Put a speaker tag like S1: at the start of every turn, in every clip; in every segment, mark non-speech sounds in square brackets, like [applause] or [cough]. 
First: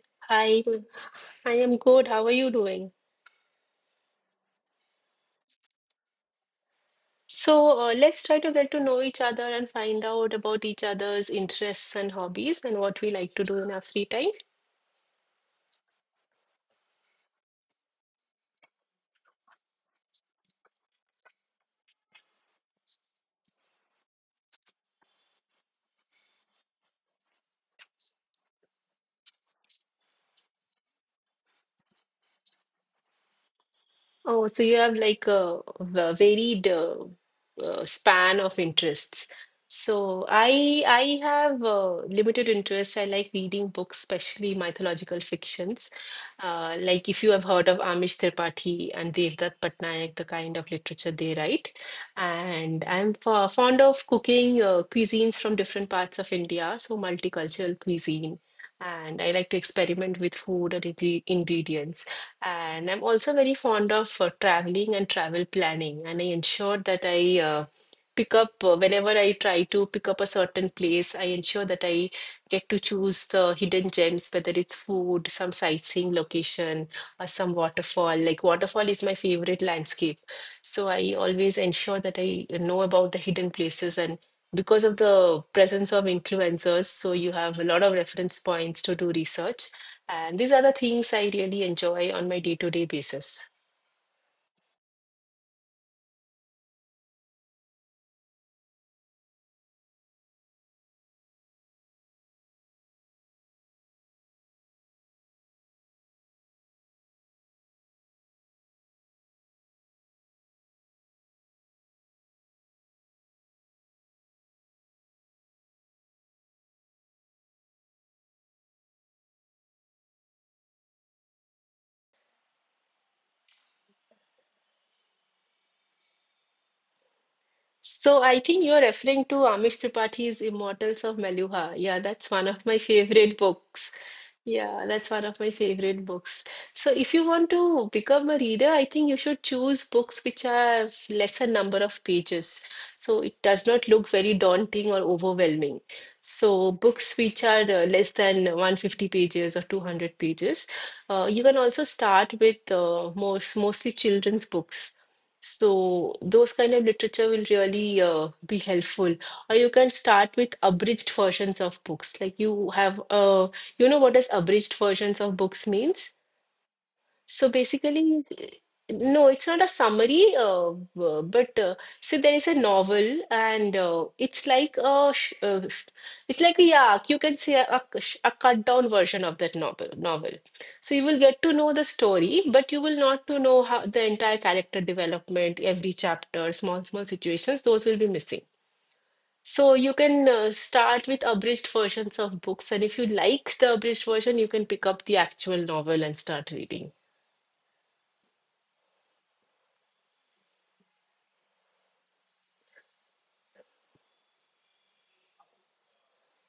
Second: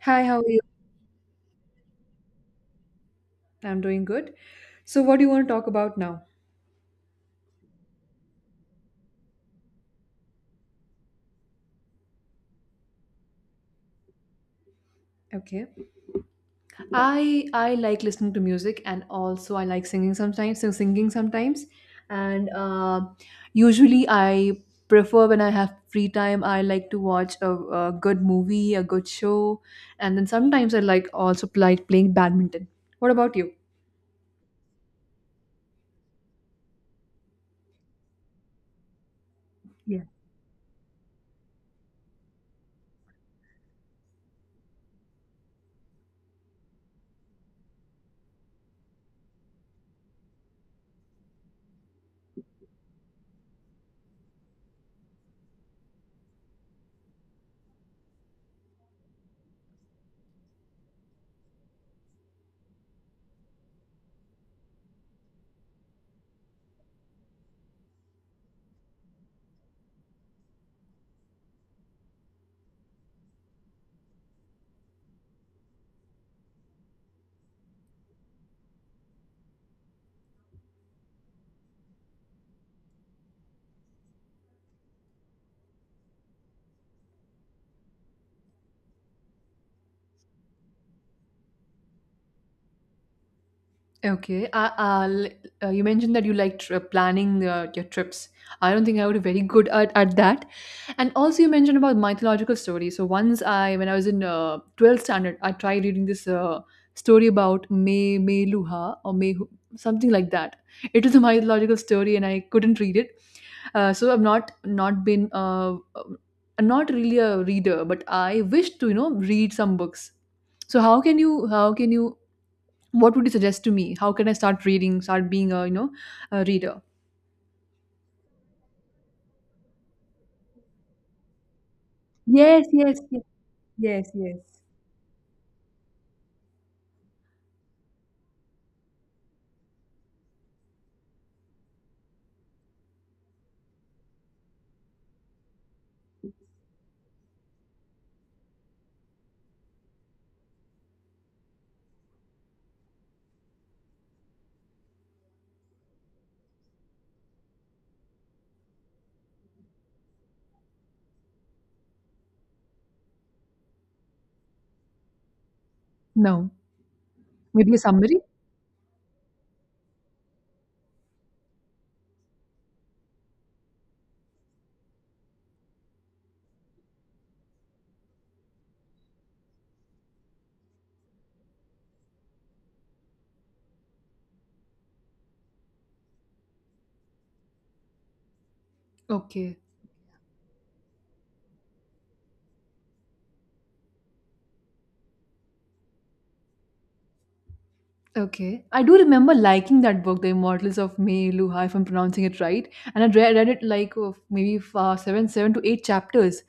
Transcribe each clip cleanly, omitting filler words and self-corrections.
S1: Hi, how are you?
S2: I I am good. How are you doing?
S1: I'm doing good. So, what do you want to talk about now?
S2: So, let's try to get to know each other and find out about each other's interests and hobbies and what we like to do in our free time.
S1: Okay. I like listening to music and also I like singing sometimes. So singing sometimes, and usually I prefer when I have free time. I like to watch a good movie, a good show, and then sometimes I like also like playing badminton. What about you?
S2: Oh, so you have like varied span of interests. So I have limited interest. I like reading books, especially mythological fictions. Like if you have heard of Amish Tripathi and Devdutt Patnaik, the kind of literature they write. And I'm fond of cooking cuisines from different parts of India, so multicultural cuisine. And I like to experiment with food and ingredients. And I'm also very fond of traveling and travel planning. And I ensure that whenever I try to pick up a certain place, I ensure that I get to choose the hidden gems, whether it's food, some sightseeing location, or some waterfall. Like, waterfall is my favorite landscape. So I always ensure that I know about the hidden places and because of the presence of influencers, so you have a lot of reference points to do research. And these are the things I really enjoy on my day to day basis.
S1: Okay. You mentioned that you like planning your trips. I don't think I would be very good at that. And also, you mentioned about mythological stories. So once I, when I was in 12th standard, I tried reading this story about May Luha or May something like that. It was a mythological story, and I couldn't read it. So I've not been not really a reader, but I wish to read some books. So how can you what would you suggest to me? How can I start reading, start being, a you know, a reader?
S2: So I think you're referring to Amish Tripathi Immortals of Maluha. Yeah, that's one of
S1: Yes,
S2: my
S1: yes, yes,
S2: favorite books.
S1: yes, yes.
S2: Yeah, that's one of my favorite books. So if you want to become a reader, I think you should choose books which have lesser number of pages. So it does not look very daunting or overwhelming. So books which are less than 150 pages or 200 pages. You can also start with mostly children's books. So those kind of literature will really be helpful. Or you can start with abridged versions of books. Like you have a You know what does abridged versions of books means?
S1: No.
S2: So
S1: Maybe a summary.
S2: basically, no, it's not a summary, but so there is a novel, and it's like a sh- sh- it's like a yeah, you can say a cut down version of that novel. So you will get to know the story, but you will not to know how the entire character development, every chapter, small small situations. Those will be missing.
S1: Okay.
S2: So you can start with abridged versions of books, and if you like the abridged version, you can pick up the actual novel and start reading.
S1: Okay. I do remember liking that book, The Immortals of May Luha, if I'm pronouncing it right. And I read it like oh, maybe seven to eight chapters.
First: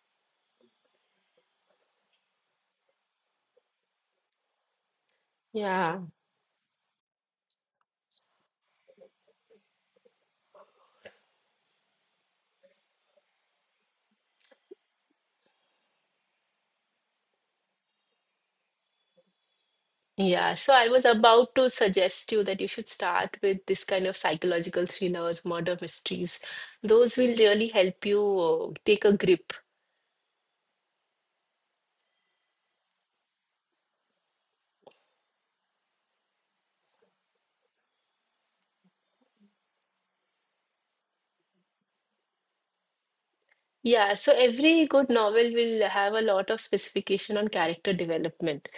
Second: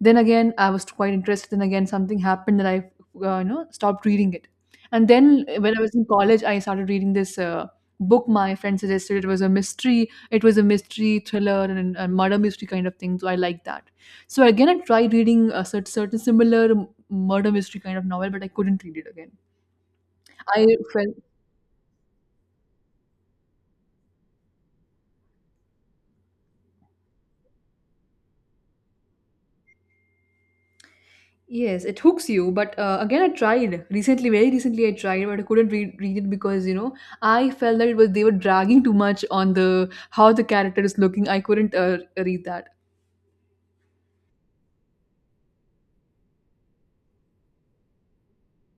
S1: Then again, I was quite interested. Then again, something happened that you know, stopped reading it. And then when I was
S2: Yeah.
S1: in college, I started reading this book my friend suggested. It was a mystery. It was a mystery thriller and a murder mystery kind of thing. So I liked that. So again, I tried reading a certain similar murder mystery kind of novel, but I couldn't read it again.
S2: Yeah,
S1: I
S2: so I was
S1: felt.
S2: about to suggest you that you should start with this kind of psychological thrillers, murder mysteries. Those will really help you take a grip.
S1: Yes, it hooks you. But again, I tried recently, very recently, I tried, but I couldn't read it because you know I felt that it was they were dragging too much on the how the character is looking. I couldn't read that.
S2: Yeah, so every good novel will have a lot of specification on character development.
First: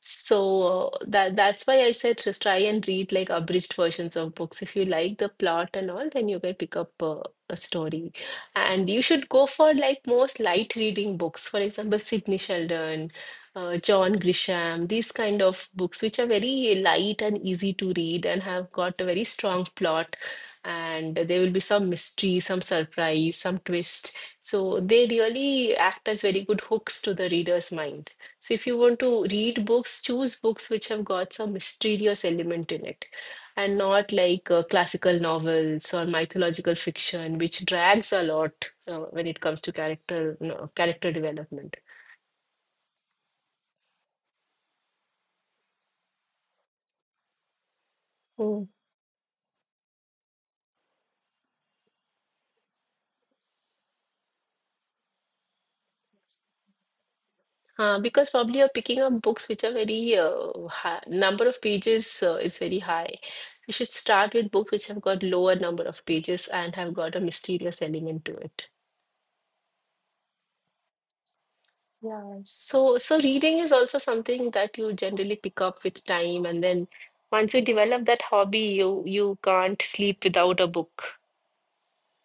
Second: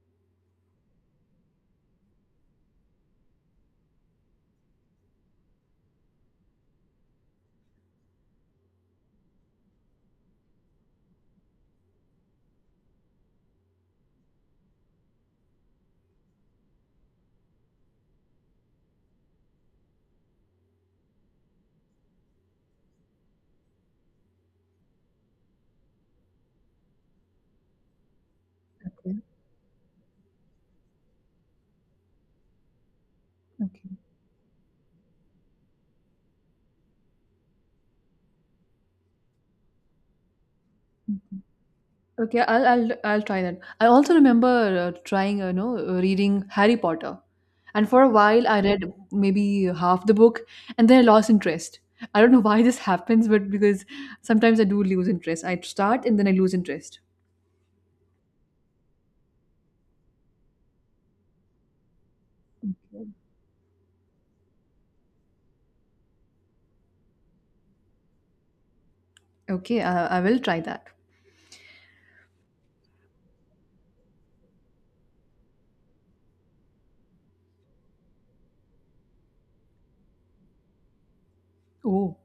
S2: So that's why I said just try and read like abridged versions of books. If you like the plot and all, then you can pick up a story. And you should go for like most light reading books. For example, Sidney Sheldon, John Grisham, these kind of books which are very light and easy to read and have got a very strong plot. And there will be some mystery, some surprise, some twist. So they really act as very good hooks to the reader's minds. So if you want
S1: Okay.
S2: to read books, choose books which have got some mysterious element in it, and
S1: Okay.
S2: not like classical novels or mythological fiction, which drags a lot when it comes to character no, character
S1: Mhm.
S2: development.
S1: Okay, I'll try that. I also remember trying, reading Harry Potter, and for a while I
S2: Mm.
S1: read maybe half the book, and then I lost interest. I don't know why this [laughs] happens, but because sometimes I do lose interest. I start and then I lose interest.
S2: Because probably you're picking up books which are very number of pages is very high. You should start with books which have got lower number of pages and have got a mysterious element to it.
S1: Okay, I will try that.
S2: Yeah. So, reading is also something that you generally pick up with time, and then once you develop that hobby, you can't sleep without a book.
S1: Oh,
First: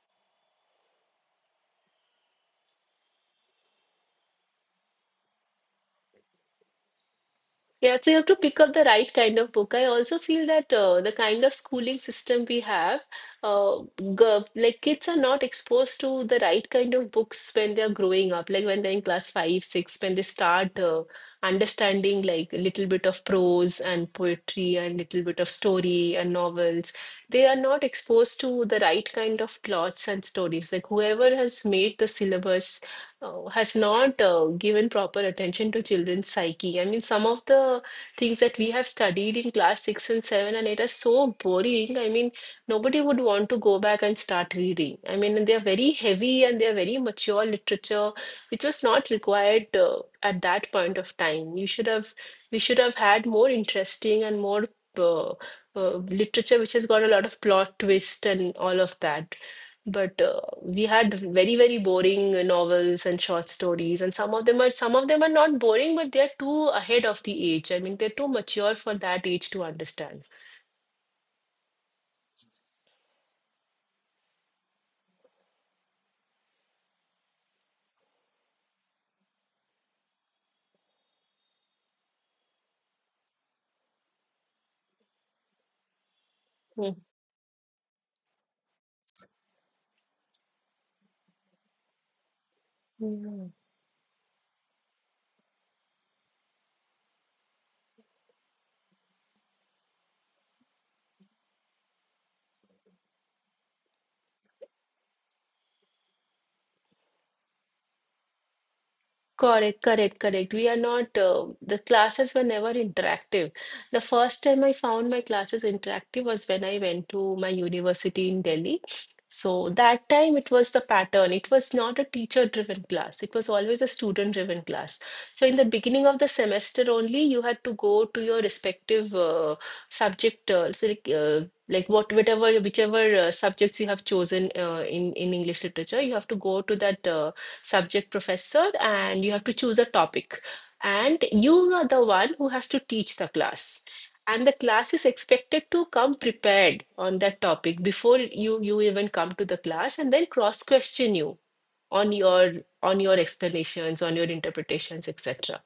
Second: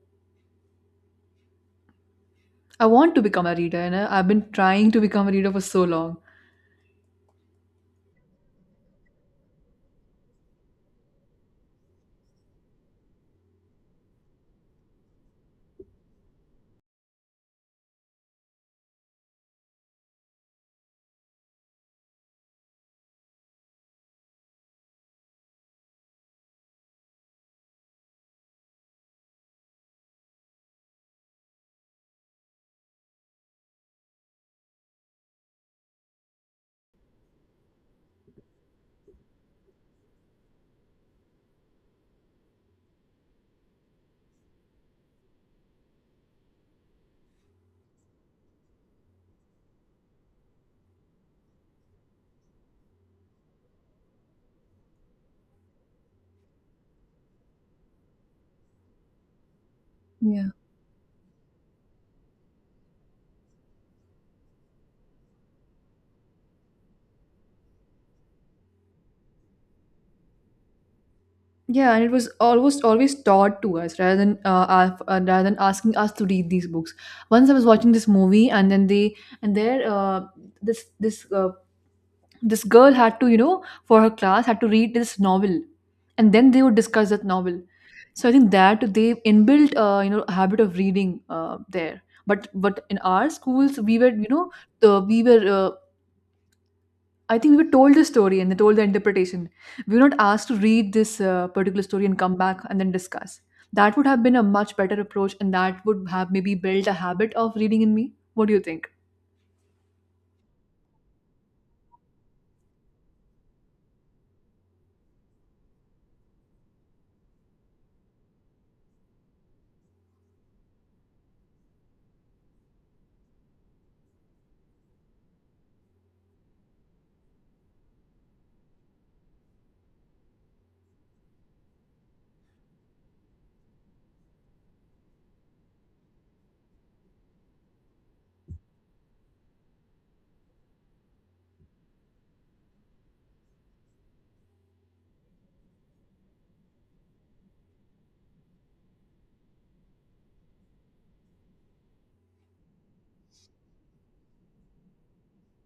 S1: I want to become a reader, and I've been trying to become a reader for so long.
S2: Yeah, so you have to pick up the right kind of book. I also feel that the kind of schooling system we have, uh, like kids are not exposed to the right kind of books when they're growing up, like when they're in class five, six, when they start understanding like a little bit of prose and poetry and little bit of story and novels. They are not exposed to the right kind of plots and stories. Like whoever has made the syllabus has not given proper attention to children's psyche. I mean, some of the things that we have studied in class six and seven and it is so boring. I mean, nobody would want to go back and start reading. I mean, and they are very heavy and they are very mature literature, which was not required at that point of time. We should have had more interesting and more uh, literature which has got a lot of plot twist and all of that, but
S1: Yeah,
S2: we had very very boring novels and short stories, and some of them are not boring but they are too ahead of the age. I mean, they're too mature for that age to understand.
S1: yeah, and it was almost always taught to us rather than rather than asking us to read these books. Once I was watching this movie, and then they and there this this this girl had to for her class had to read this novel, and then they would discuss that novel. So I think that they inbuilt a habit of reading there. But in our
S2: Mhm.
S1: schools we were you know the we were I think we were told the story and they told the interpretation. We were not asked to read this particular story and come back and then discuss. That would have been a much better approach, and that would have maybe built a habit of reading in me. What do you think?
S2: Correct, correct, correct. We are not, the classes were never interactive. The first time I found my classes interactive was when I went to my university in Delhi. So that time it was the pattern. It was not a teacher-driven class. It was always a student-driven class. So in the beginning of the semester only, you had to go to your respective subject, so like what, whatever, whichever subjects you have chosen in English literature, you have to go to that subject professor and you have to choose a topic. And you are the one who has to teach the class. And the class is expected to come prepared on that topic before you even come to the class and then cross question you on your on your explanations, on your interpretations, etc.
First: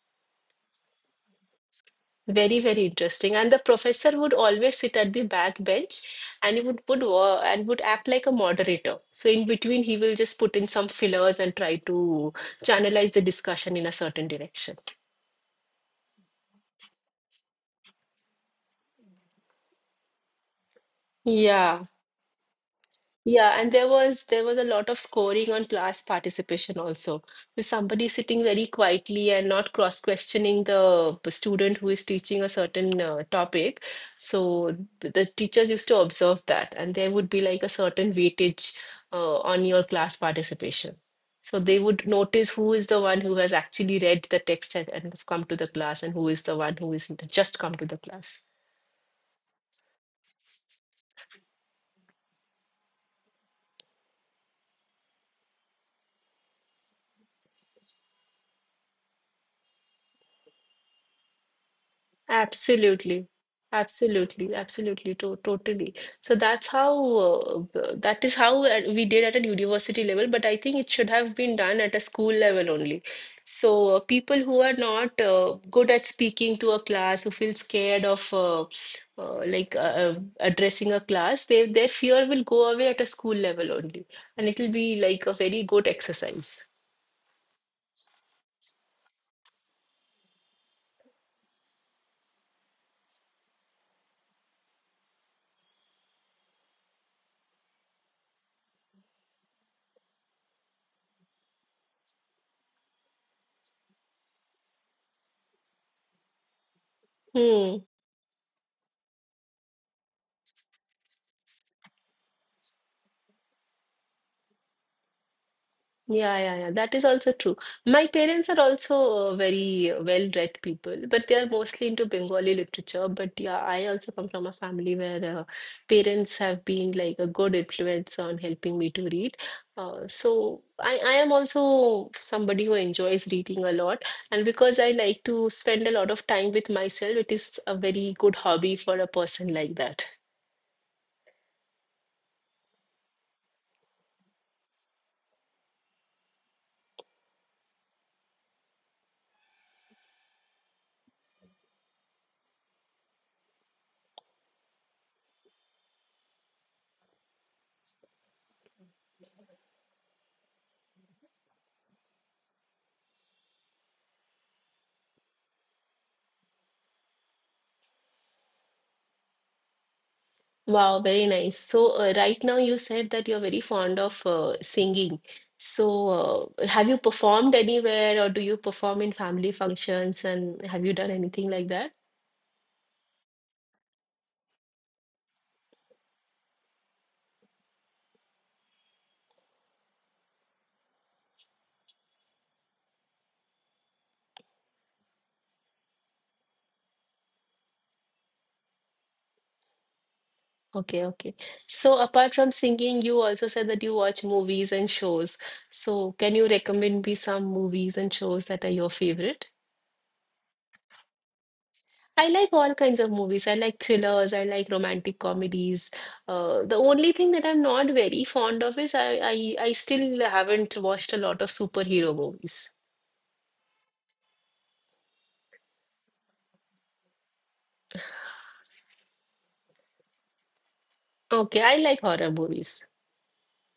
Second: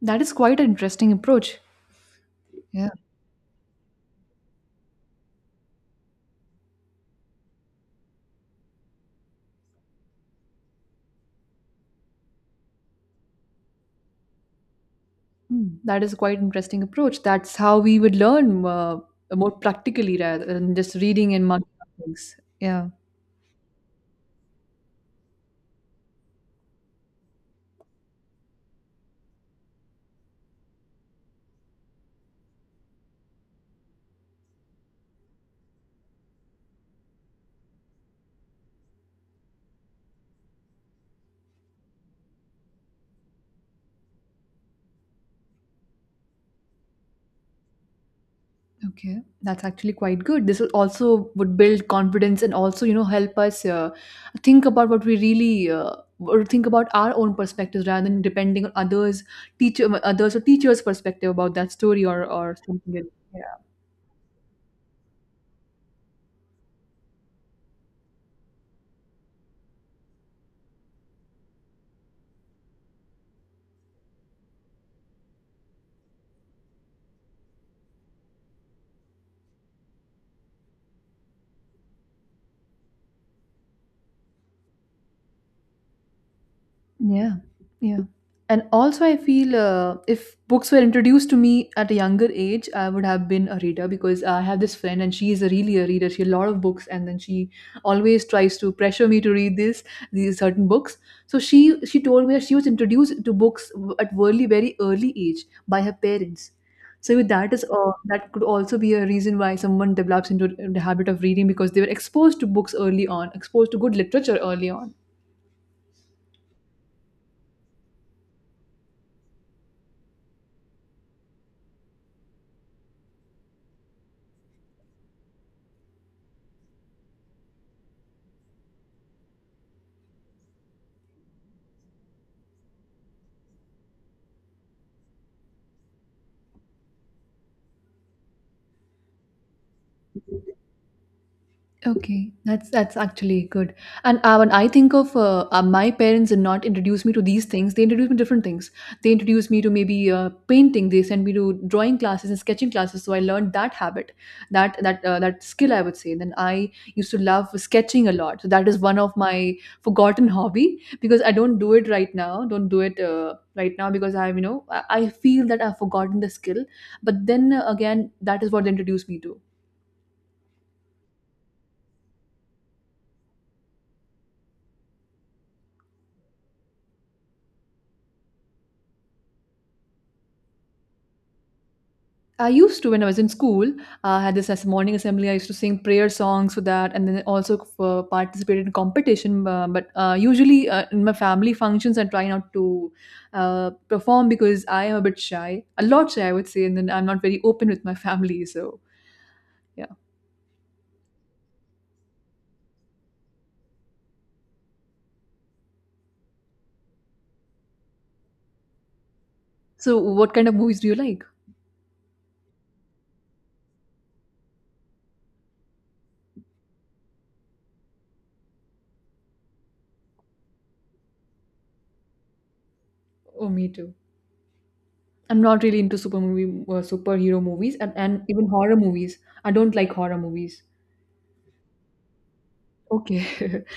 S1: That is quite an interesting approach.
S2: Very, very
S1: Yeah.
S2: interesting. And the professor would always sit at the back bench and he would put wo- and would act like a moderator. So in between, he will just put in some fillers and try to channelize the discussion in a certain direction.
S1: Hmm, that is quite interesting approach. That's how we would learn more practically rather than just reading and marking
S2: Yeah.
S1: up things. Yeah.
S2: Yeah, and there was a lot of scoring on class participation also. With somebody sitting very quietly and not cross-questioning the student who is teaching a certain topic. So the teachers used to observe that, and there would be like a certain weightage on your class participation. So they would notice who is the one who has actually read the text and, have come to the class, and who is the one who is just come to the class.
S1: Okay, that's actually quite good. This will also would build confidence and also, you know, help us think about what we really or think about our own perspectives rather than depending on others, teacher, others or teachers' perspective about that story or something
S2: Absolutely.
S1: else.
S2: Absolutely, absolutely, to totally. So that is how we did at a university level, but I think it should have been done at a school level only. So people who are not good at speaking to a class, who feel scared of uh, like uh, uh, addressing a class, they, their fear will go away at a school level only, and it'll be like a very good exercise.
S1: Yeah, yeah. And also, I feel if books were introduced to me at a younger age, I would have been a reader because I have this friend and she is a really a reader. She has a lot of books, and then she always tries to pressure me to read this these certain books. So she told me that she was introduced to books at very very early age by her parents. So that is
S2: Hmm.
S1: that could also be a reason why someone develops into the habit of reading because they were exposed to books early on, exposed to good literature early on.
S2: Yeah, yeah, yeah. That is also true. My parents are also very well-read people, but they are mostly into Bengali literature. But yeah, I also come from a family where parents have been like a good influence on helping me to read. So I am also somebody who enjoys reading a lot. And because I like to spend a lot of time with myself, it is a very good hobby for a person like that.
S1: Okay, that's actually good. And when I think of my parents did not introduce me to these things, they introduced me to different things. They introduced me to maybe painting. They sent me to drawing classes and sketching classes. So I learned that habit, that skill, I would say. Then I used to love sketching a lot. So that is one of my forgotten hobby because I don't do it right now. Don't do it right now because I'm you know I feel that I've forgotten the skill. But then again, that is what they introduced me to.
S2: Wow, very nice. So, right now you said that you're very fond of singing. So, have you performed anywhere or do you perform in family functions and have you done anything like that?
S1: I used to when I was in school. I had this as a morning assembly. I used to sing prayer songs for that, and then also participated in competition. But usually in my family functions, I try not to perform because I am a bit shy, a lot shy, I would say, and then I'm not very open with my family. So yeah.
S2: Okay, okay. So, apart from singing, you also said that you watch movies and shows. So, can you recommend me some movies and shows that are your favorite?
S1: So what kind of movies do you like?
S2: I like all kinds of movies. I like thrillers. I like romantic comedies. The only thing that I'm not very fond of is I still haven't watched a lot of superhero movies.
S1: Oh, me too. I'm not really into superhero movies, and even horror movies. I don't like horror movies.
S2: Okay, I like horror movies.
S1: Okay. [laughs]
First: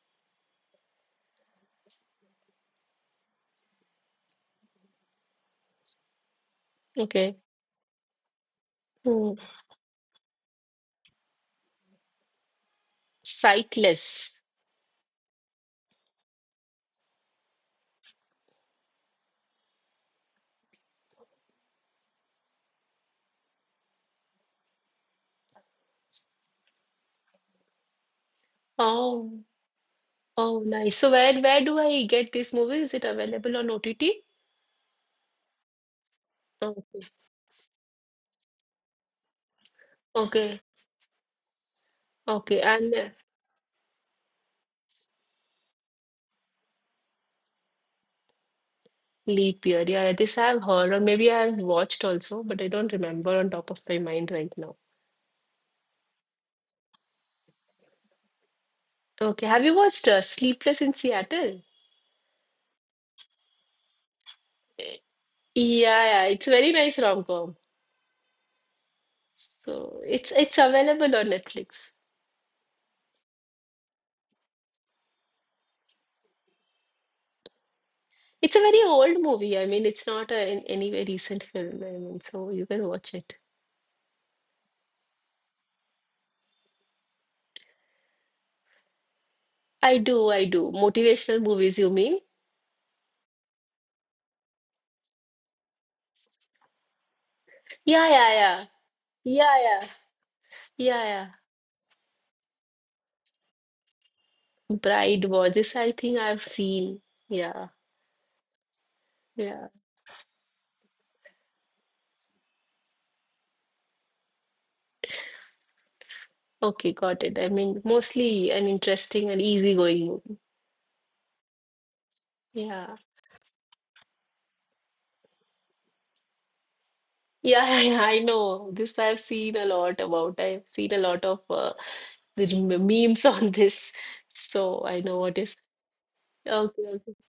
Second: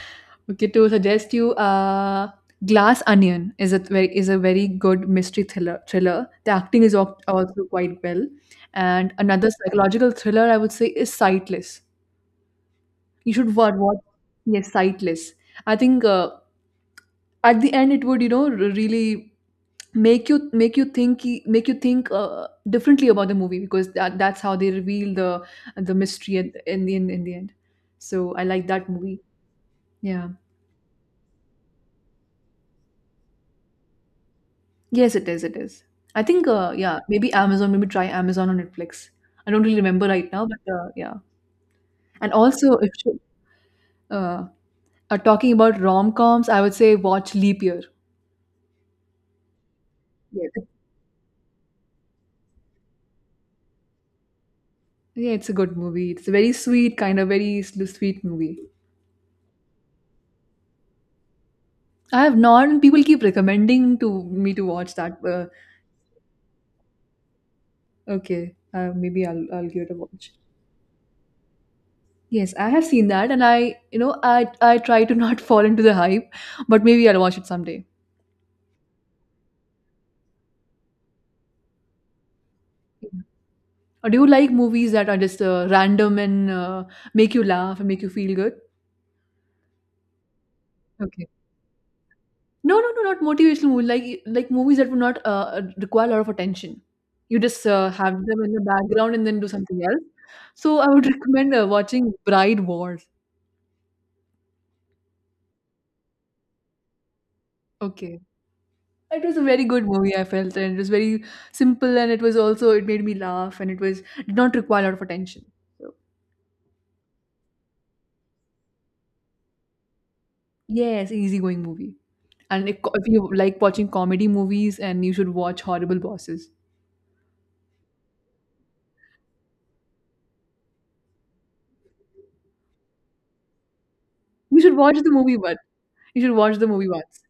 S1: Okay, to suggest you, Glass Onion is a very good mystery thriller. Thriller. The acting is
S2: Okay.
S1: also quite well. And
S2: Hmm.
S1: another psychological thriller I would say is Sightless. You should watch,
S2: Sightless.
S1: yes, Sightless. I think at the end it would you know really make you make you think make you think differently about the movie because that's how they reveal the mystery in in the end. So I like that movie.
S2: Oh,
S1: Yeah.
S2: oh, nice. So where do I get this movie? Is it available on OTT?
S1: Yes, it is. It is. I think, yeah,
S2: Okay,
S1: maybe Amazon, maybe try Amazon or Netflix. I don't really remember right now,
S2: okay,
S1: but yeah. And
S2: okay.
S1: also, if
S2: And
S1: you uh, are talking about rom-coms, I would say watch Leap Year.
S2: Leap Year. Yeah, this
S1: Yeah,
S2: I've
S1: it-
S2: heard, or maybe I've watched also, but I don't remember on top of my mind right now.
S1: yeah, it's a good movie. It's a very sweet, kind of very sweet movie.
S2: Okay, have you watched Sleepless in Seattle?
S1: I have not, and people keep recommending to me to watch that.
S2: Yeah, yeah, it's a very nice rom-com.
S1: Okay, maybe I'll give it a
S2: So it's
S1: watch.
S2: it's available on Netflix.
S1: Yes, I have seen that, and I, you know, I try to not [laughs] fall into the hype, but maybe I'll watch it someday.
S2: It's a very old movie. I mean, it's not a, in any way recent film. I mean, so you can watch it.
S1: Or do you like movies that are just random and make you laugh and make you feel good?
S2: I do, I do.
S1: Okay.
S2: Motivational movies, you mean?
S1: No, no, no, not motivational movies. Like movies that would not require a lot of attention. You just
S2: Yeah,
S1: have
S2: yeah,
S1: them in the
S2: yeah.
S1: background and then do
S2: Yeah,
S1: something
S2: yeah.
S1: else. So I
S2: Yeah,
S1: would [laughs]
S2: yeah.
S1: recommend watching Bride Wars.
S2: Bride War. This I think I've seen. Yeah,
S1: Okay. It was a very
S2: yeah.
S1: good movie, I felt, and it was very simple, and it was also it made me laugh, and it was did not require a lot of attention. So
S2: Okay, got it. I mean, mostly an interesting and easygoing movie.
S1: yes, easygoing movie. And
S2: Yeah.
S1: if you like watching comedy movies, and you should watch Horrible Bosses.
S2: Yeah, [laughs] I know. This I've seen a lot about. I've seen a lot of the memes [laughs] on this.
S1: You should
S2: So
S1: watch
S2: I
S1: the
S2: know
S1: movie
S2: what is.
S1: once. You should watch the
S2: Okay,
S1: movie
S2: okay,
S1: once.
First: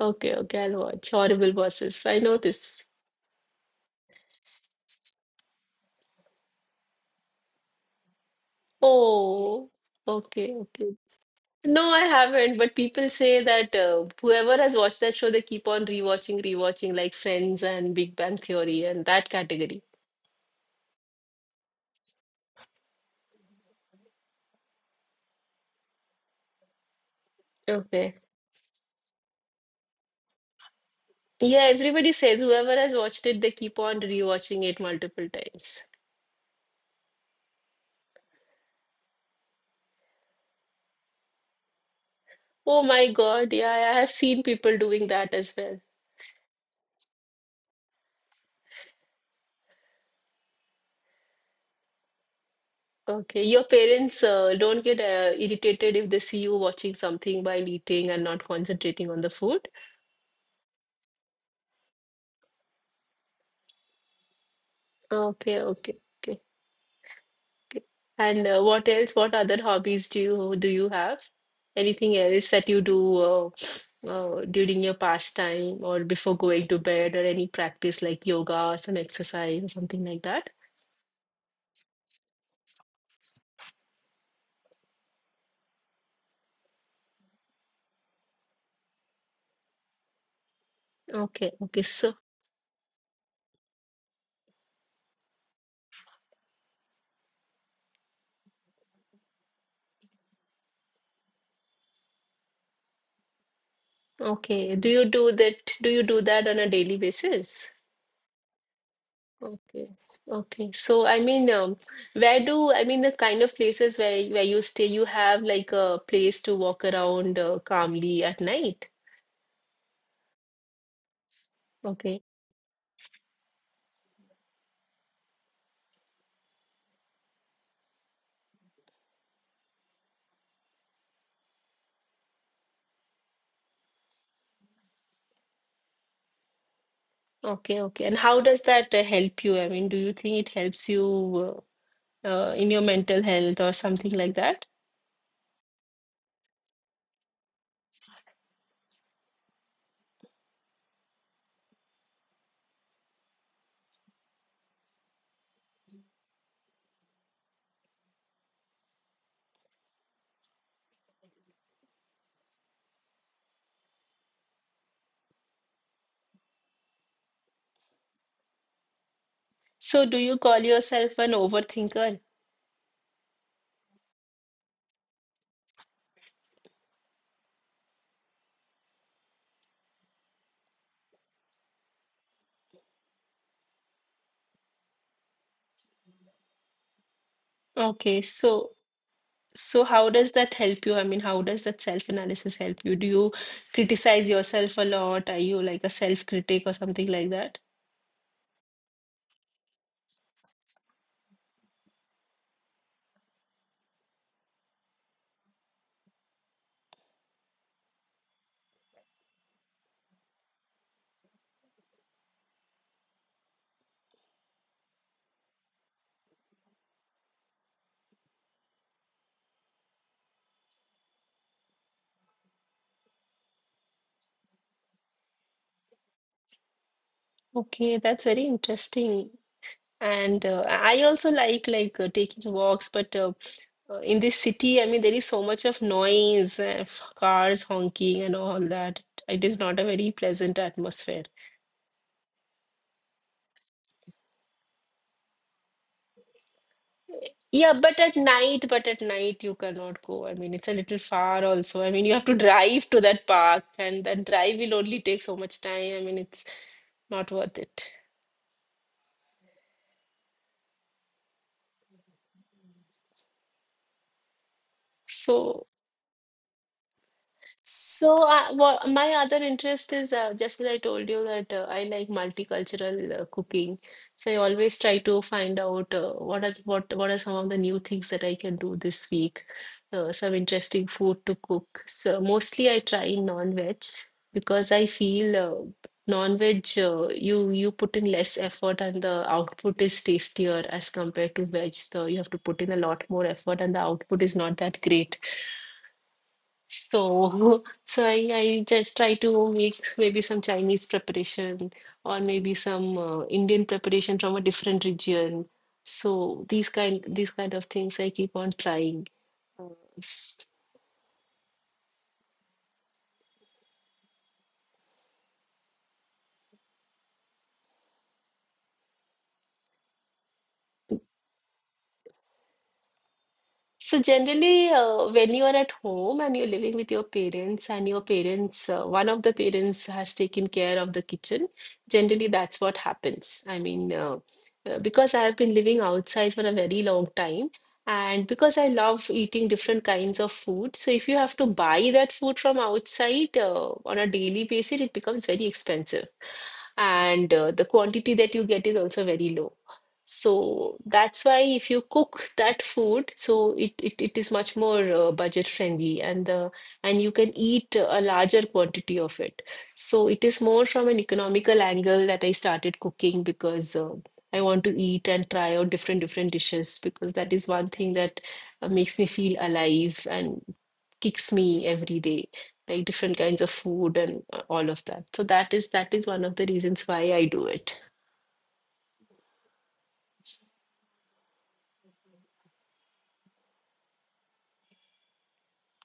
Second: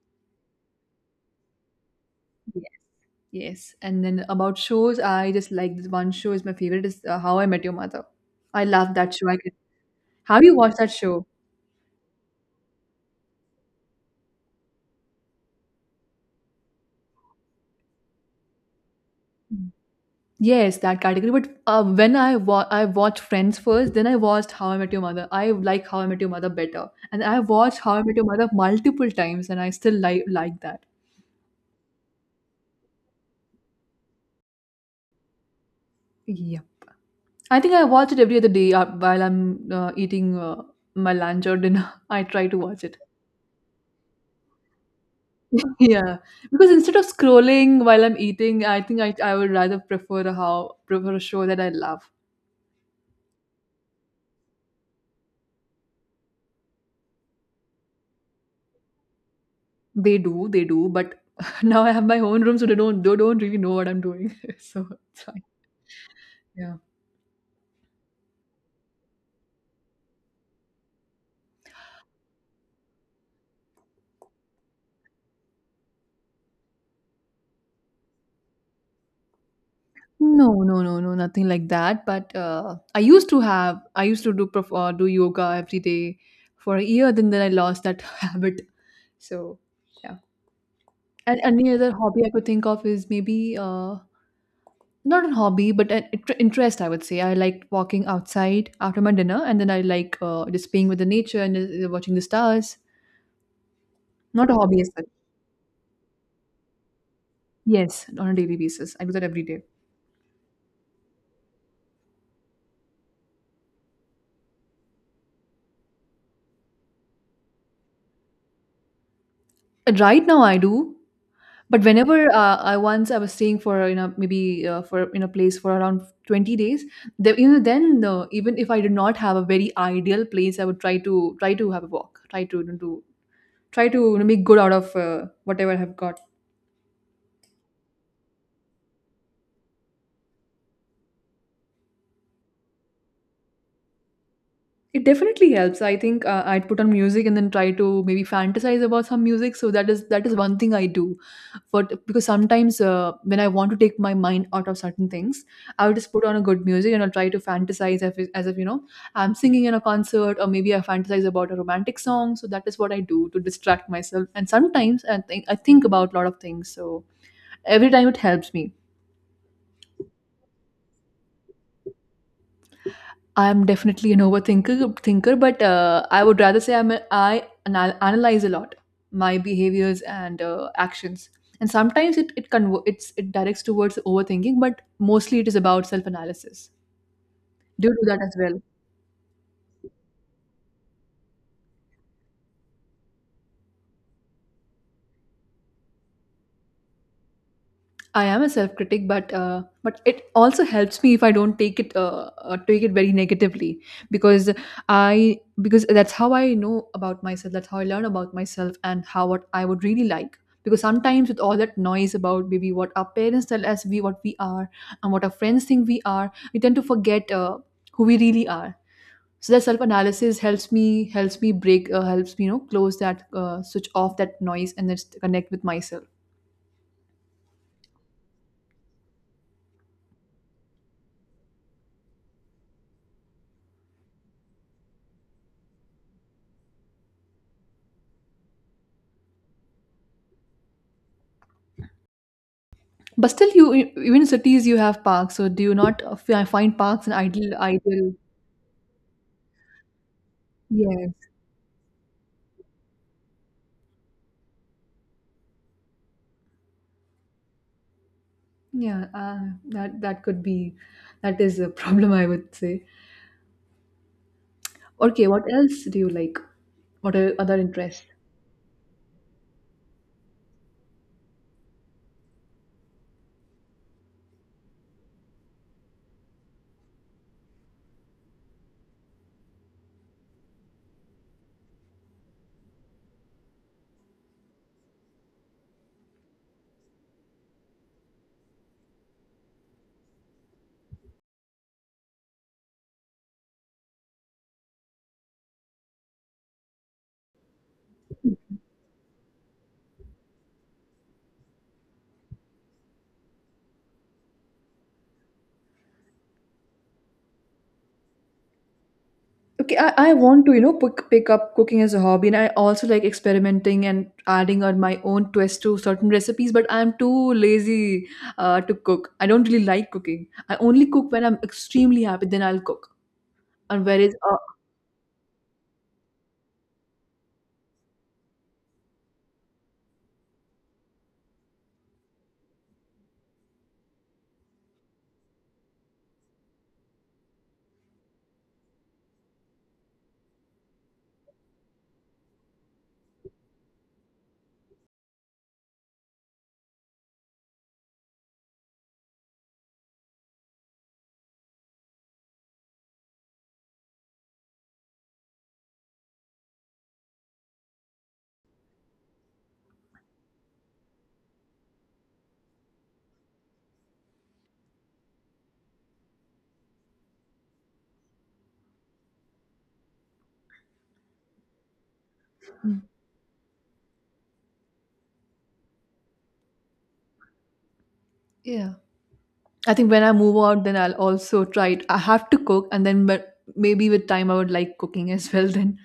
S2: okay, okay. I'll watch Horrible Bosses. I know
S1: Yes.
S2: this.
S1: Yes. And then about shows, I just like this one show is my favorite is How I Met Your Mother. I love that show. I can...
S2: Oh,
S1: Have
S2: okay,
S1: you watched that
S2: okay.
S1: show?
S2: No, I haven't. But people say that whoever has watched that show, they keep on rewatching, like Friends and Big Bang Theory and that category.
S1: Yes, that category. But when I I watched Friends first, then I watched How I Met Your Mother. I like How I Met Your Mother better, and I watched How I Met
S2: Okay.
S1: Your Mother multiple times, and I still like that.
S2: Yeah, everybody says whoever has watched it, they keep on rewatching it multiple times.
S1: Yeah, I think I watch it every other day while I'm eating my lunch or dinner. [laughs] I try to
S2: Oh
S1: watch it.
S2: my God, yeah, I have seen people doing that as
S1: [laughs]
S2: well.
S1: Yeah, because instead of scrolling while I'm eating, I think I would rather prefer a show that I love.
S2: Okay, your parents don't get irritated if they see you watching something while eating and not concentrating on the food.
S1: They do, but [laughs] now I have my own room, so they don't really know what I'm doing. [laughs] So it's fine.
S2: Okay, okay, okay,
S1: Yeah.
S2: okay. And what else? What other hobbies do you have? Anything else that you do during your pastime or before going to bed or any practice like yoga or some exercise or something like that?
S1: No, no, no, no, nothing like that. But I used to do do yoga every day for a year. Then I lost that [laughs] habit. So yeah. And
S2: Okay,
S1: any
S2: okay.
S1: other
S2: So,
S1: hobby I could think of is maybe uh, not a hobby, but an interest, I would say. I liked walking outside after my dinner, and then I like just being with the nature and watching the stars. Not a
S2: okay,
S1: hobby
S2: do
S1: as such.
S2: you do that? Do you do that on a daily basis?
S1: Yes, on a daily basis. I do that every day.
S2: Okay. Okay. So I mean, where do I mean the kind of places where you stay, you have like a place to walk around calmly at night.
S1: And Right now, I do. But
S2: Okay.
S1: whenever I once I was staying for maybe for in a place for around 20 days, the, you know then even if I did not have a very ideal place, I would try to have a walk, try to do try to make good out of whatever I have got.
S2: Okay. Okay. And how does that help you? I mean, do you think it helps you in your mental health or something like that?
S1: It definitely helps. I think I'd put on music and then try to maybe fantasize about some music. So that is one thing I do. But because sometimes when I want to take my mind out of certain things, I'll just put on a good music and I'll try to fantasize as if I'm singing in a concert or maybe I fantasize about a romantic song. So that is what I do to distract myself. And sometimes I think about a lot of things. So every time it helps me.
S2: So do you call yourself an overthinker?
S1: I'm definitely an thinker, but I would rather say I analyze a lot my behaviors and actions, and sometimes it it conver- it's it directs towards overthinking, but mostly it is about self analysis. Do you do that
S2: Okay.
S1: as well?
S2: So how does that help you? I mean, how does that self-analysis help you? Do you criticize yourself a lot? Are you like a self-critic or something like that?
S1: I am a self critic, but it also helps me if I don't take it very negatively because I because that's how I know about myself. That's how I learn about myself and how what I would really like. Because sometimes with all that noise about maybe what our parents tell us we what we are and what our friends think we are, we tend to forget who we really are. So that self analysis helps me break helps me close that switch off that noise and just connect with myself.
S2: Okay, that's very interesting. And I also like taking walks, but in this city, I mean, there is so much of noise, cars honking and all that. It is not a very pleasant atmosphere.
S1: But still, even in cities you have parks. So do you not find parks an
S2: Yeah,
S1: ideal?
S2: but at night you cannot go. I mean, it's a little
S1: Yes.
S2: far also. I mean, you have to drive to that park, and that drive will only take so much time. I mean, it's not worth it.
S1: Yeah. That that could be, that is a [laughs] problem I would say. Okay. What
S2: So.
S1: else do you like? What are other interests?
S2: So, what my other interest is just as I told you that I like multicultural cooking. So I always try to find out what are some of the new things that I can do this week. Some interesting food to cook. So mostly I try non-veg because I feel non-veg you put in less effort and the output is tastier as compared to veg. So you have to put in a lot more effort and the output is not that great. So, [laughs] so I just try to make maybe some Chinese preparation or maybe some Indian preparation from a different region. So these kind of things I keep on trying. Uh,
S1: Okay, I
S2: s-
S1: want to, you know, pick up cooking as a hobby, and I also like experimenting and adding on my own twist to certain recipes. But I'm too lazy to cook. I don't really like cooking. I only cook when I'm extremely happy. Then I'll cook. And
S2: So
S1: whereas,
S2: generally, when you are at home and you're living with your parents, and your parents, one of the parents has taken care of the kitchen, generally that's what happens. I mean, because I have been living outside for a very long time, and because I love eating different kinds of food, so if you have to buy that food from outside on a daily basis, it becomes very expensive, and the quantity that you get is also very low. So that's why if you cook that food, so it is much more budget friendly, and you can eat a larger quantity of it. So it is more from an economical angle that I started cooking because I want to eat and try out different dishes because that is one thing that makes me feel alive and kicks me every day,
S1: uh,
S2: like different kinds of food and all of that. So that is one of the reasons why I do it.
S1: yeah. I think when I move out, then I'll also try it. I have to cook, and then but maybe with time, I would like cooking [laughs] as well. Then,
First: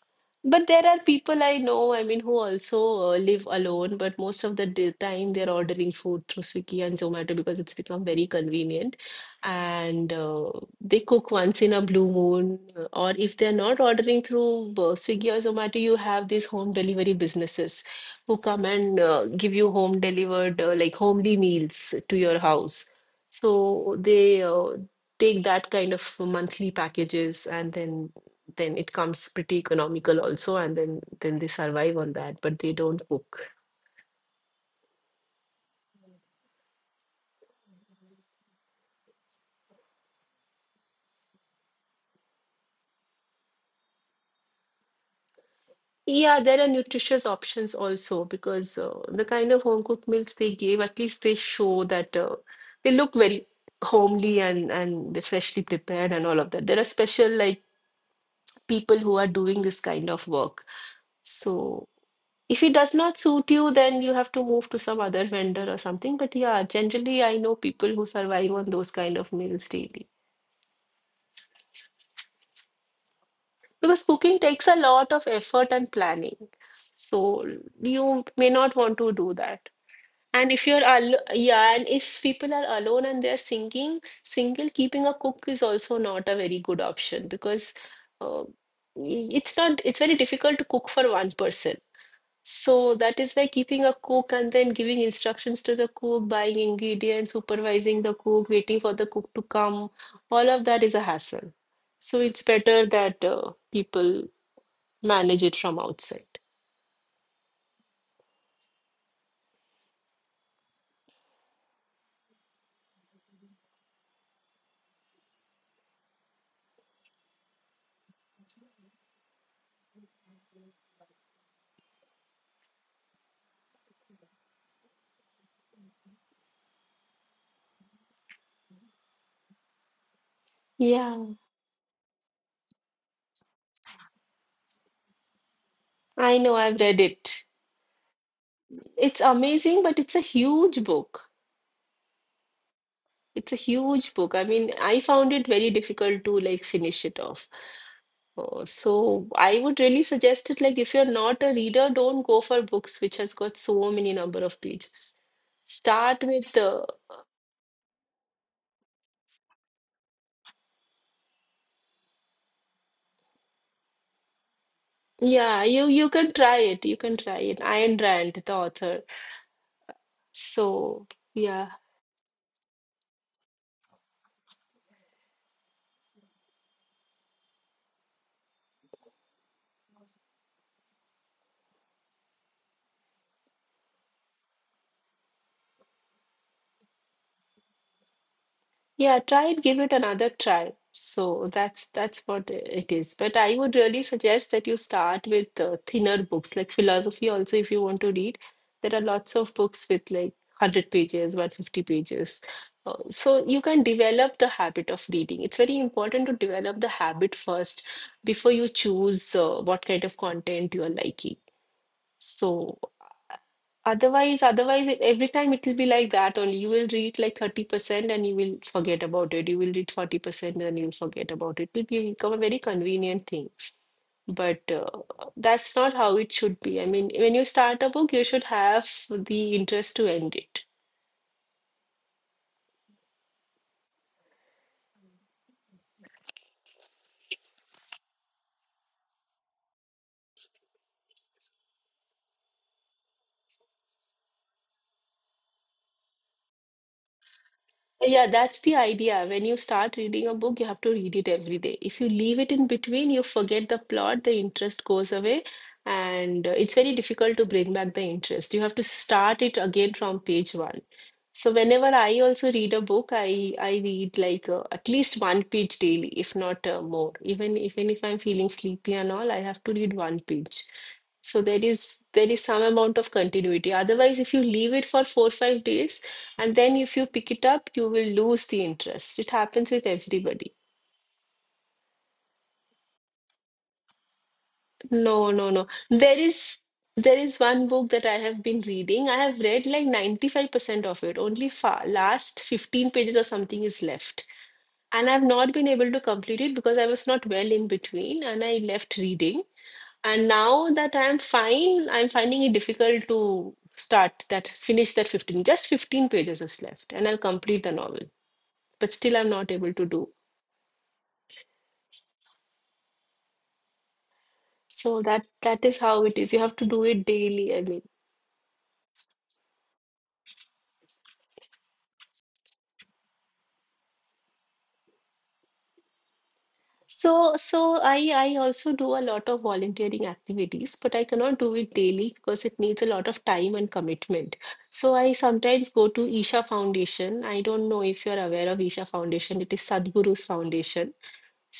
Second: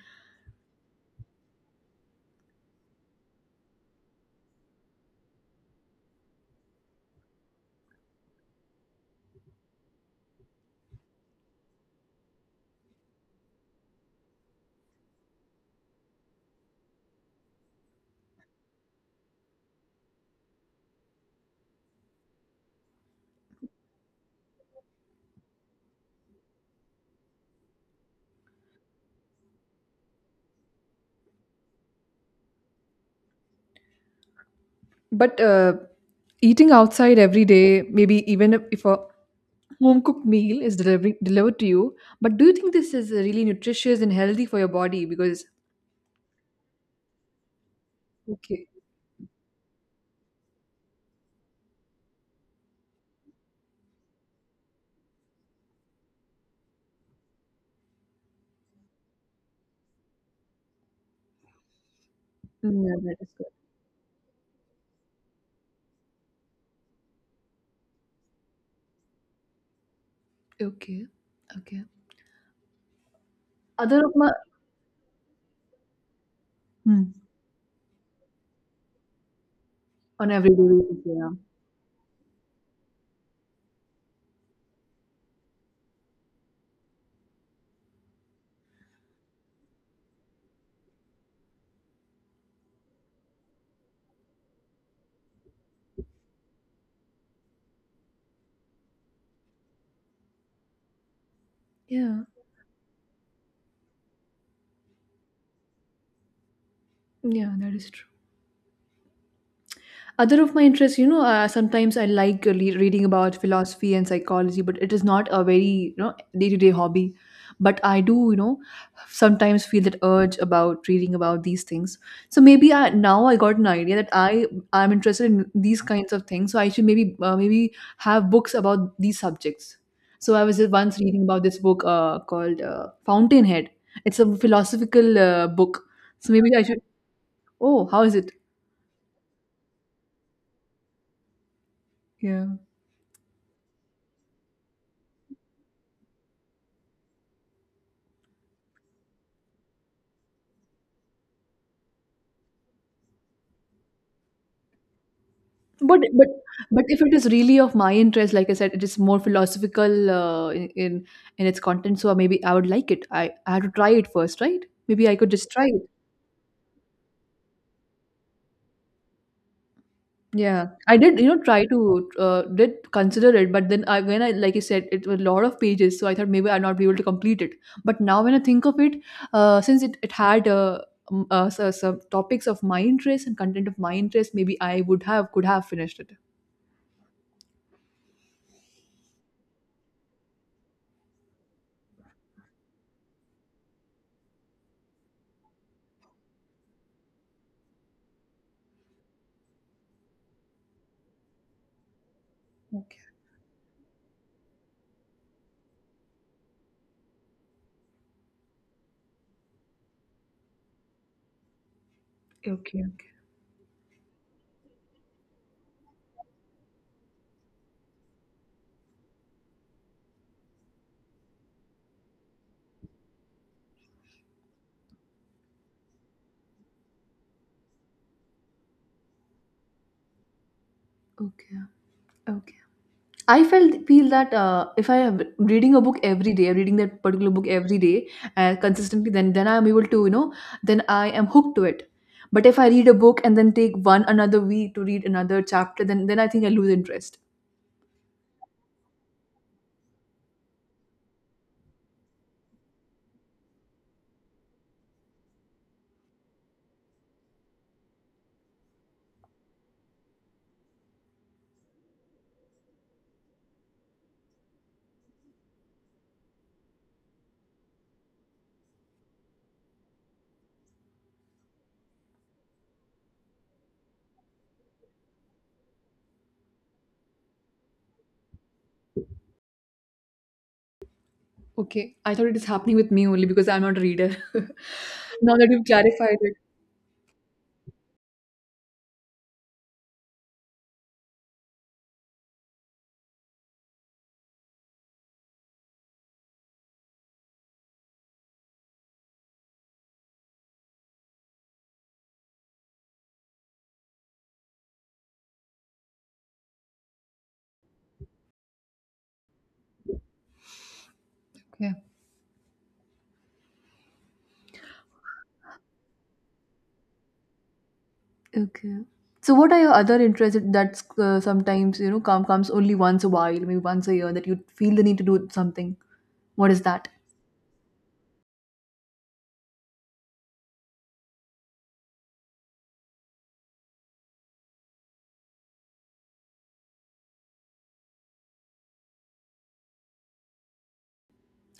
S2: But there are people I know, I mean, who also live alone, but most of the day- time they're ordering food through Swiggy and Zomato because it's become very convenient. And they cook once in a blue moon. Or if they're not ordering through Swiggy or Zomato, you have these home delivery businesses who come and give you home delivered, like homely meals to your house. So they take that kind of monthly packages and then it comes pretty economical also, and then they survive on that, but they don't cook.
S1: but eating outside every day, maybe even if a home cooked meal is delivered to you, but do you think this is really nutritious and healthy for your body? Because
S2: Yeah, there are nutritious options also
S1: okay,
S2: because the kind of home cooked meals they give, at least they show that they look very homely, and they're freshly prepared and all of that. There are special, like, people who are doing this kind of work. So if it
S1: Mm,
S2: does
S1: yeah, that
S2: not
S1: is
S2: suit you, then you have to move to some other vendor or something. But yeah, generally I know people who survive on those kind of meals daily
S1: good. Okay, okay.
S2: because
S1: Other of my
S2: cooking takes a lot of effort and planning,
S1: Hmm.
S2: so you may not want to do that.
S1: on
S2: And
S1: everyday
S2: if you're
S1: basis,
S2: al-
S1: yeah,
S2: Yeah, and if people are alone and they're singing single, keeping a cook is also not a very good option because uh, it's not it's very difficult to cook for one person. So that is why keeping a cook and then giving instructions to the cook, buying ingredients, supervising the cook, waiting for the cook to come, all of that is a hassle. So
S1: yeah,
S2: it's better that people manage it from outside.
S1: yeah. That is true. Other of my interests sometimes I like reading about philosophy and psychology, but it is not a very day-to-day hobby, but I do sometimes feel that urge about reading about these things. So maybe now I got an idea that I'm interested in these kinds of things, so I should maybe have books about these subjects. So I was just once reading
S2: Yeah,
S1: about this book called Fountainhead. It's a philosophical book, so
S2: I
S1: maybe
S2: know,
S1: I should,
S2: I've read it.
S1: oh how is it,
S2: It's amazing, but it's a huge book.
S1: yeah.
S2: It's a huge book. I mean, I found it very difficult to like finish it off. So I would really suggest it, like if you're not a reader, don't go for books which has got so many number of pages.
S1: But
S2: Start
S1: but
S2: with
S1: but
S2: the
S1: if it is really of my interest, like I said, it is more philosophical in its content. So maybe I would like it. I had to try it first, right? Maybe I could just
S2: yeah,
S1: try it.
S2: you can try it. You can try it. Ayn Rand, the author.
S1: Yeah, I
S2: So
S1: did. You know, try
S2: yeah.
S1: to did consider it, but then I when I like you said, it was a lot of pages, so I thought maybe I'll not be able to complete it. But now when I think of it, since it had some topics of my interest and content of my interest, maybe I would have could have finished it.
S2: Yeah, try it, give it another try. So that's what it is. But I would really suggest that you start with thinner books, like philosophy also if you want to read. There are lots of books with like 100 pages, 150 pages.
S1: Okay.
S2: So you can develop the habit of reading. It's very important to develop the habit first before you choose what kind of content you are liking.
S1: Okay.
S2: So
S1: Okay.
S2: Otherwise, every time it will be like that only. You will read like 30% and you will forget about it. You will read 40% and you will forget about it. Become a very convenient thing. But that's not how it should be. I mean, when you start a book, you should have the interest to end it.
S1: Okay. Okay. I felt feel that if I am reading a book every day, reading that particular book every day consistently, then I am able to then I am hooked to it. But if I read a book and then take one another week to read another chapter, then I think I lose interest.
S2: Yeah, that's the idea. When you start reading a book, you have to read it every day. If you leave it in between, you forget the plot, the interest goes away, and it's very difficult to bring back the interest. You have to start it again from page one. So whenever I also read a book, I read like at least one page daily, if not more. Even if I'm feeling sleepy and all, I have to read one page. So there is some amount of continuity. Otherwise, if you leave it for 4, 5 days and then if you pick it up, you will lose the interest. It happens with everybody.
S1: Okay, I thought it is happening with me only because I'm not a reader. [laughs]
S2: No,
S1: Now that
S2: no,
S1: you've
S2: no.
S1: clarified it,
S2: There is one book that I have been reading. I have read like 95% of it. Only fa last 15 pages or something is left, and I've not been able to complete it because I was not well in between, and I left reading. And now that I'm fine, I'm finding it difficult to finish that 15. Just 15 pages is left and I'll complete the novel. But still I'm not able to do.
S1: yeah.
S2: So that is how it is. You have to do it daily, I mean.
S1: Okay. So what are your other interests that sometimes come comes only once a while, maybe once a year, that you feel the need to do something? What is that?
S2: I also do a lot of volunteering activities, but I cannot do it daily because it needs a lot of time and commitment. So I sometimes go to Isha Foundation. I don't know if you're aware of Isha Foundation. It is Sadhguru's foundation.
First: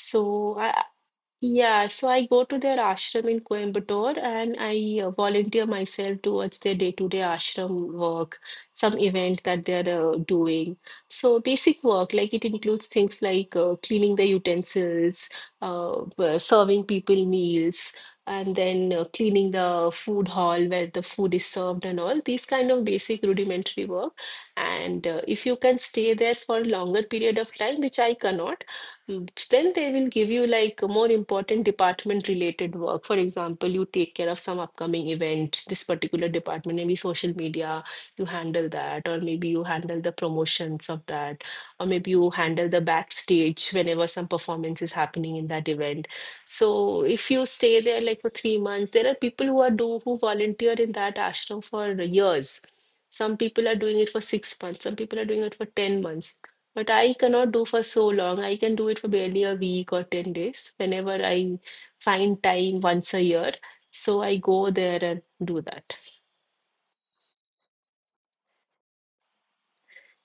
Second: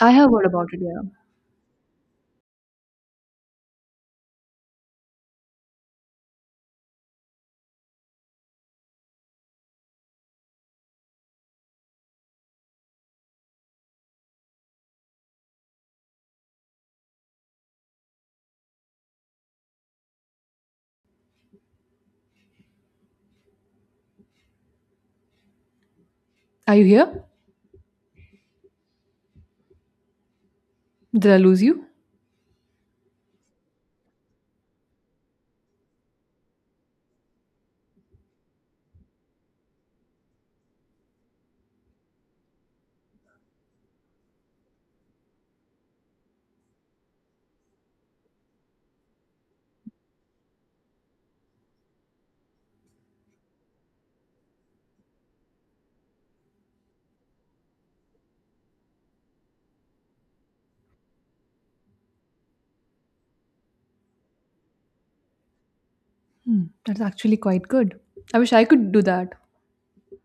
S1: I have heard about it.
S2: I,
S1: Yeah.
S2: yeah, so I go to their ashram in Coimbatore, and I volunteer myself towards their day-to-day ashram work, some event that they're doing. So basic work, like it includes things like cleaning the utensils, serving people meals, and then cleaning the food hall where the food is served and all, these kind of basic rudimentary work. And if you can stay there for a
S1: Are you
S2: longer
S1: here?
S2: period of time, which I cannot, mm, then they will give you like a more
S1: Did I lose
S2: important
S1: you?
S2: department related work. For example, you take care of some upcoming event, this particular department, maybe social media, you handle that, or maybe you handle the promotions of that, or maybe you handle the backstage whenever some performance is happening in that event. So if you stay there like for 3 months, there are people who are do who volunteer in that ashram for years. Some people are doing it for 6 months, some people are doing it for 10 months, but I cannot do for so long. I can do it for barely a week or 10 days whenever I find time once a year. So I go there and do that.
S1: Hmm, that's actually quite good. I wish I could do that.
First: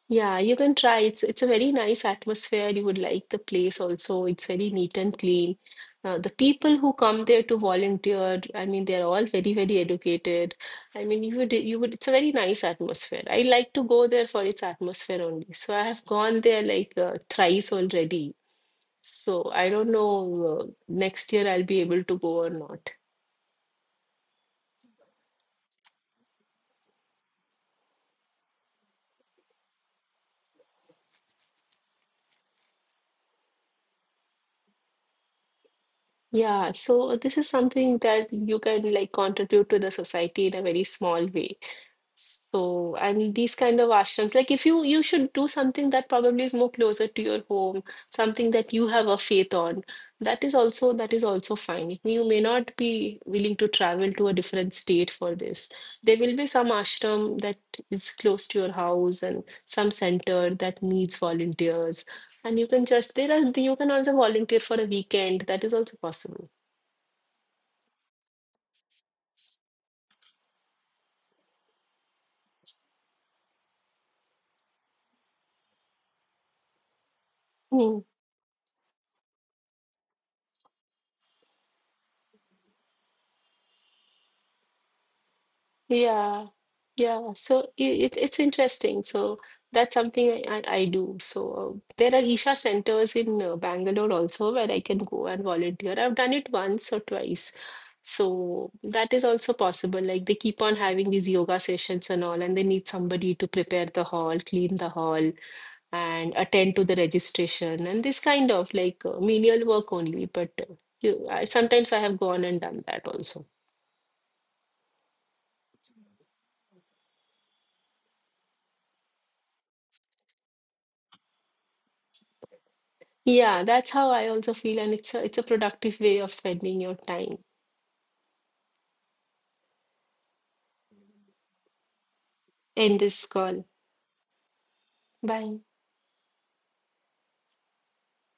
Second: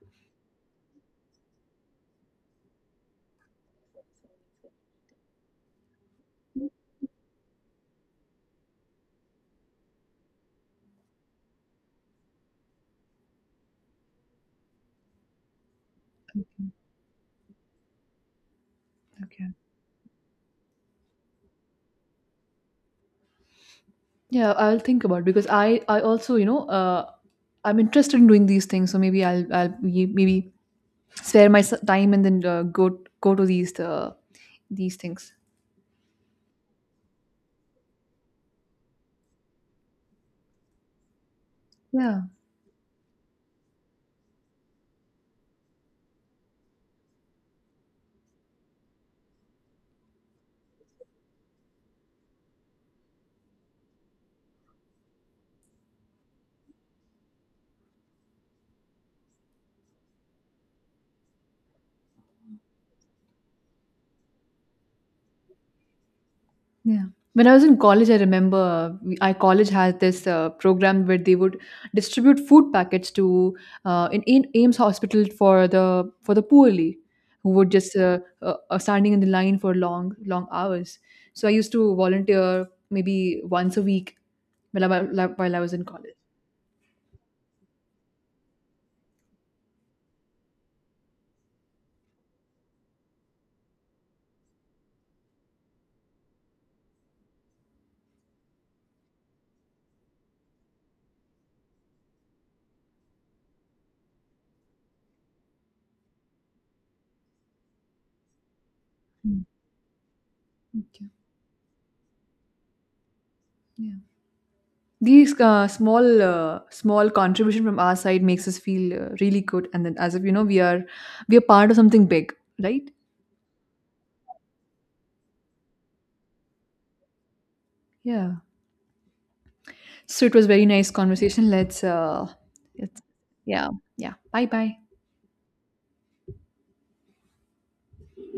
S2: Yeah, you can try. It's a very nice atmosphere. You would like the place also. It's very neat and clean. The people who come there to volunteer, I mean, they're all very, very educated. I mean, you would, it's a very nice atmosphere. I like to go there for its atmosphere only. So I have gone
S1: Okay.
S2: there like thrice already. So
S1: Okay.
S2: I don't know, next year I'll be able to go or not.
S1: Yeah, I'll think about it because I also I'm interested in doing these things, so maybe I'll maybe spare my time and then go to these things.
S2: Yeah, so this is something that you can like contribute to the society in a very small way.
S1: Yeah.
S2: So, and these kind of ashrams, like if you should do something that probably is more closer to your home, something that you have a faith on, that is also fine. You may not be willing to travel to a different state for this. There will be some ashram that is close to your house and some center that needs volunteers. And you can just there are you can also volunteer for a weekend. That is also possible.
S1: Yeah. When I was in college, I remember our college had this program where they would distribute food packets to in Ames Hospital for the poorly who would just are standing in the line for long hours. So I used to volunteer maybe once a week while I was in college.
S2: Yeah, yeah. So it's interesting. So that's something I do. So there are Isha centers in Bangalore also where I can go and volunteer. I've done it once or twice. So that is also possible. Like they keep on having these yoga sessions and all, and they need somebody to prepare the hall, clean the hall, and attend to the registration and this kind of like
S1: Mm.
S2: menial work only. But
S1: Okay.
S2: sometimes I have gone and done that also.
S1: Yeah. These small contribution from our side makes us feel really good, and then as if we are part of something big, right?
S2: Yeah, that's how I also feel, and it's a productive way of spending your time.
S1: Yeah. So it was very nice conversation. Let's,
S2: End
S1: it's,
S2: this call.
S1: yeah, yeah. Bye bye.
S2: Bye.